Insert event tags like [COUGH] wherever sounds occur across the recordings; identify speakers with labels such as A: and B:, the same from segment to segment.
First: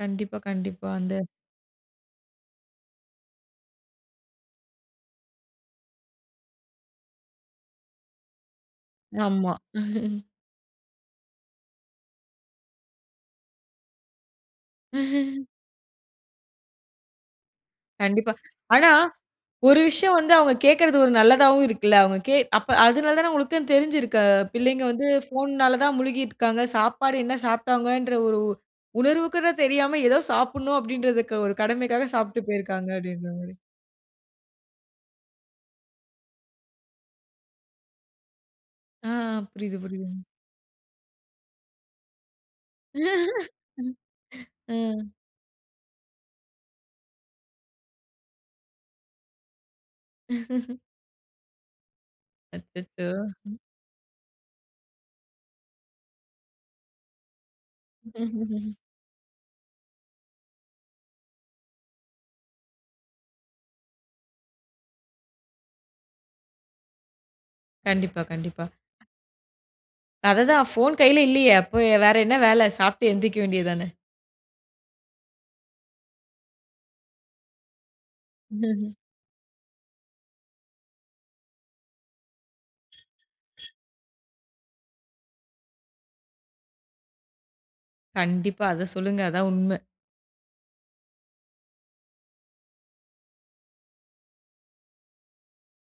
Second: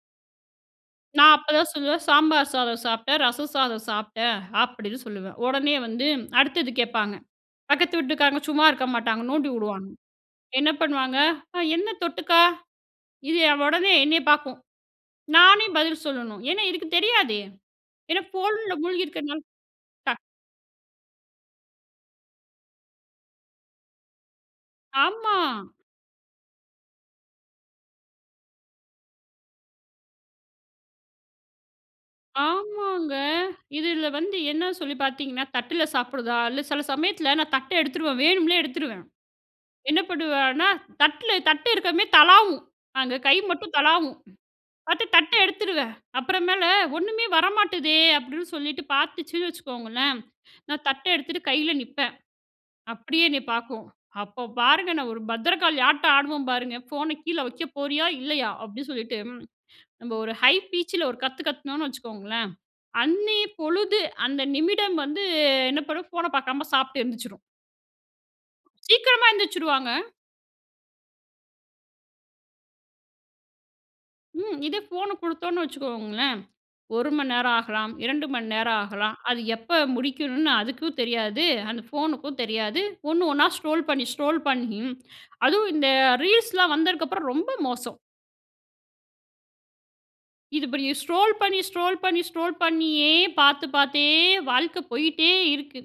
A: கண்டிப்பா, கண்டிப்பா. அந்த
B: நான் அப்போதான் சொல்லுவேன், "சாம்பார் சாதம் சாப்பிட்டேன், ரசம் சாதம் சாப்பிட்டேன், அப்படின்னு சொல்லுவேன்," உடனே வந்து அடுத்தது கேட்பாங்க, பக்கத்து வீட்டுக்காரங்க சும்மா இருக்க மாட்டாங்க நோண்டி
A: ஆமா.
B: விடுவாங்க,
A: [CHUCKLES]
B: என்ன பண்ணுவாங்க? அ "என்ன தொட்டுக்கா?" இது உடனே என்னைய பாக்கும்,
A: [CHUCKLES]
B: நானே பதில் சொல்லணும், ஏன்னா இதுக்கு தெரியாது, ஏன்னா
A: கண்டிப்பா,
B: ஃபோன்ல
A: ஆனா
B: மூழ்கியிருக்கிறதுனால
A: ஒரு விஷயம்
B: டக்
A: வந்து அவங்க கேட்கிறது ஒரு நல்லதாவும் இருக்குல்ல, அவுங்க கே அது அப்ப அதனால தானே உங்களுக்கு தெரிஞ்சிருக்கு, பிள்ளைங்க வந்து
B: ஆமா.
A: ஃபோன்னால தான் முழுகி இருக்கிறாங்க, சாப்பாடு என்ன சாப்பிட்டாங்கன்ற ஒரு உ உணர்வுக்கூட தெரியாம, ஏதோ சாப்பிடனும் அப்படின்றத ஒரு க கடமைக்கா சாப்பிட்டு போயிருக்காங்க.
B: ஆமாங்க.
A: அப்பிடின்ற மாரி.
B: இதில வந்து என்ன சொல்லி பாத்தீங்கன்னா, தட்ல சாப்பிடுதா இல்ல, சில சமயத்தில நான் தட்ட எடுத்துருவேன், வேணும்னே எடுத்துருவேன்.
A: ஆ புரிது,
B: என்ன
A: புரிது.
B: பண்ணுவேன்னா, தட்ல தட்ட இருக்குறமே தளாவும், அங்க கை
A: [LAUGHS]
B: மட்டும் தளாவும், பாத்து
A: ம்.
B: தட்ட எடுத்துருவேன். அப்புறம் மேல ஒண்ணுமே வர மாட்டுதே. அப்பிடின்னு சொல்லிட்டு, பாத்துச்சுன்னு வச்சுக்கோங்களேன்,
A: [CHUCKLES]
B: நான் தட்ட எடுத்துட்டு கையில நிப்பேன்.
A: அச்சச்சோ!
B: அப்படியே என்னை
A: ம்.
B: பாக்கும், அப்போ பாருங்க. நான் ஒரு பத்ரகாளி ஆட்டம் ஆடுவேன். பாருங்க, ஃபோன கீழ வைக்க போறியா? இல்லயா?
A: [CHUCKLES]
B: அப்பிடின்னு சொல்லிட்டு, நம்ம ஒரு ஹை பீச் ல ஒரு கத்து கத்துனோனு வச்சுக்கோங்களேன், அன்னய பொழுது அந்த நிமிடம் வந்து, என்ன பண்ணும்? ஃபோன பாக்காம சாப்பிட்டு எந்திரிச்சுரும்.
A: கண்டிப்பா, கண்டிப்பா.
B: சீக்கிரமா எந்திரிச்சுருவாங்க.
A: அதுதான் போன் கைல இல்லயே, அப்போ வேற என்ன வேல? சாப்பிட்டு எந்திரிக்க வேண்டியது தான?
B: ம் இதே ஃபோன் கொடுத்தோன்னு வச்சுக்கோங்களேன், 1 மணிநேரம் ஆகலாம், 2 மணிநேரம்
A: [CHUCKLES]
B: ஆகலாம், அது எப்போ முடிக்கணும்னு அதுக்கும் தெரியாது, அந்த ஃபோனுக்கும் தெரியாது, ஒண்ணு ஒண்ணா ஸ்க்ரோல் பண்ணி, ஸ்க்ரோல் பண்ணி, அதுவும் இந்த ரீல்ஸ்லாம் வந்ததுக்கு அப்புறம் ரொம்ப மோசம்.
A: கண்டிப்பா, அத சொல்லுங்க, அதான் உண்மை.
B: இது இப்ப ஸ்க்ரோல் பண்ணி, ஸ்க்ரோல் பண்ணி, ஸ்க்ரோல் பண்ணியே பார்த்து, பார்த்தே வாழ்க்க போயிட்டே இருக்கு.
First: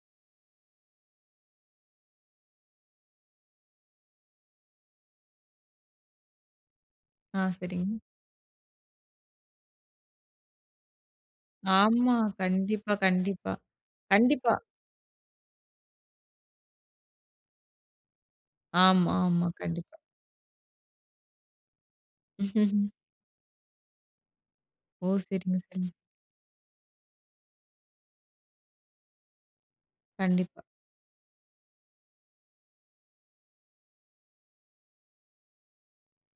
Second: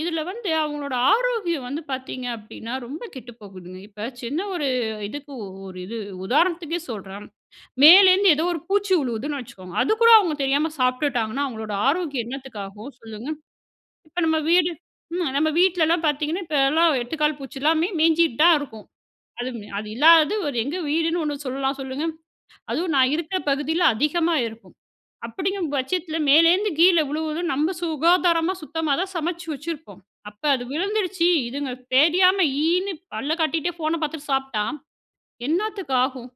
B: இதில வந்து அவங்களோட ஆரோக்கியம் வந்து பாத்தீங்க அப்டீன்னா, ரொம்ப கெட்டு போகுதுங்க. இப்ப சின்ன ஒரு இதுக்கு ஒரு இது உதாரணத்துக்கே சொல்றேன்,
A: ஆ சரிங்க.
B: மேலேருந்து ஏதோ ஒரு பூச்சி விழுவுதுன்னு வச்சுக்கோங்க, அதுக்கூட அவங்க தெரியாம சாப்பிட்டுட்டாங்கன்னா அவங்களோட
A: ஆமா.
B: ஆரோக்கியம் என்னத்துக்கு ஆகும்?
A: கண்டிப்பா,
B: சொல்லுங்க,
A: கண்டிப்பா,
B: இப்போ நம்ம
A: கண்டிப்பா.
B: வீடு, ம் நம்ம வீட்லலாம் பாத்தீங்கன்னா, இப்போலாம் 8 கால் பூச்சி எல்லாமே மேஞ்சிட்டு தான் இருக்கும்,
A: ஆமாம்மா
B: அது, அது
A: கண்டிப்பா.
B: இல்லாதது ஒரு எங்க வீடுன்னு ஒண்ணு சொல்லலாம், சொல்லுங்க?
A: [CHUCKLES]
B: அதுவும் நான் இருக்கிற பகுதியில அதிகமா இருக்கும்.
A: ஓ! சரிங்க,
B: அப்பிடிங்கிற
A: சரிங்க.
B: பட்சத்தில மேலேருந்து கீழே விழுவதும், நம்ம சுகாதாரமா சுத்தமா தான் சமைச்சி வச்சிருப்போம், அப்ப
A: கண்டிப்பா.
B: அது விழுந்துடுச்சு இதுங்க தெரியாம ஈன்னு பல்ல காட்டிகிட்டே, ஃபோன பாத்துட்டு சாப்பிட்டா, என்னத்துக்கு ஆகும்?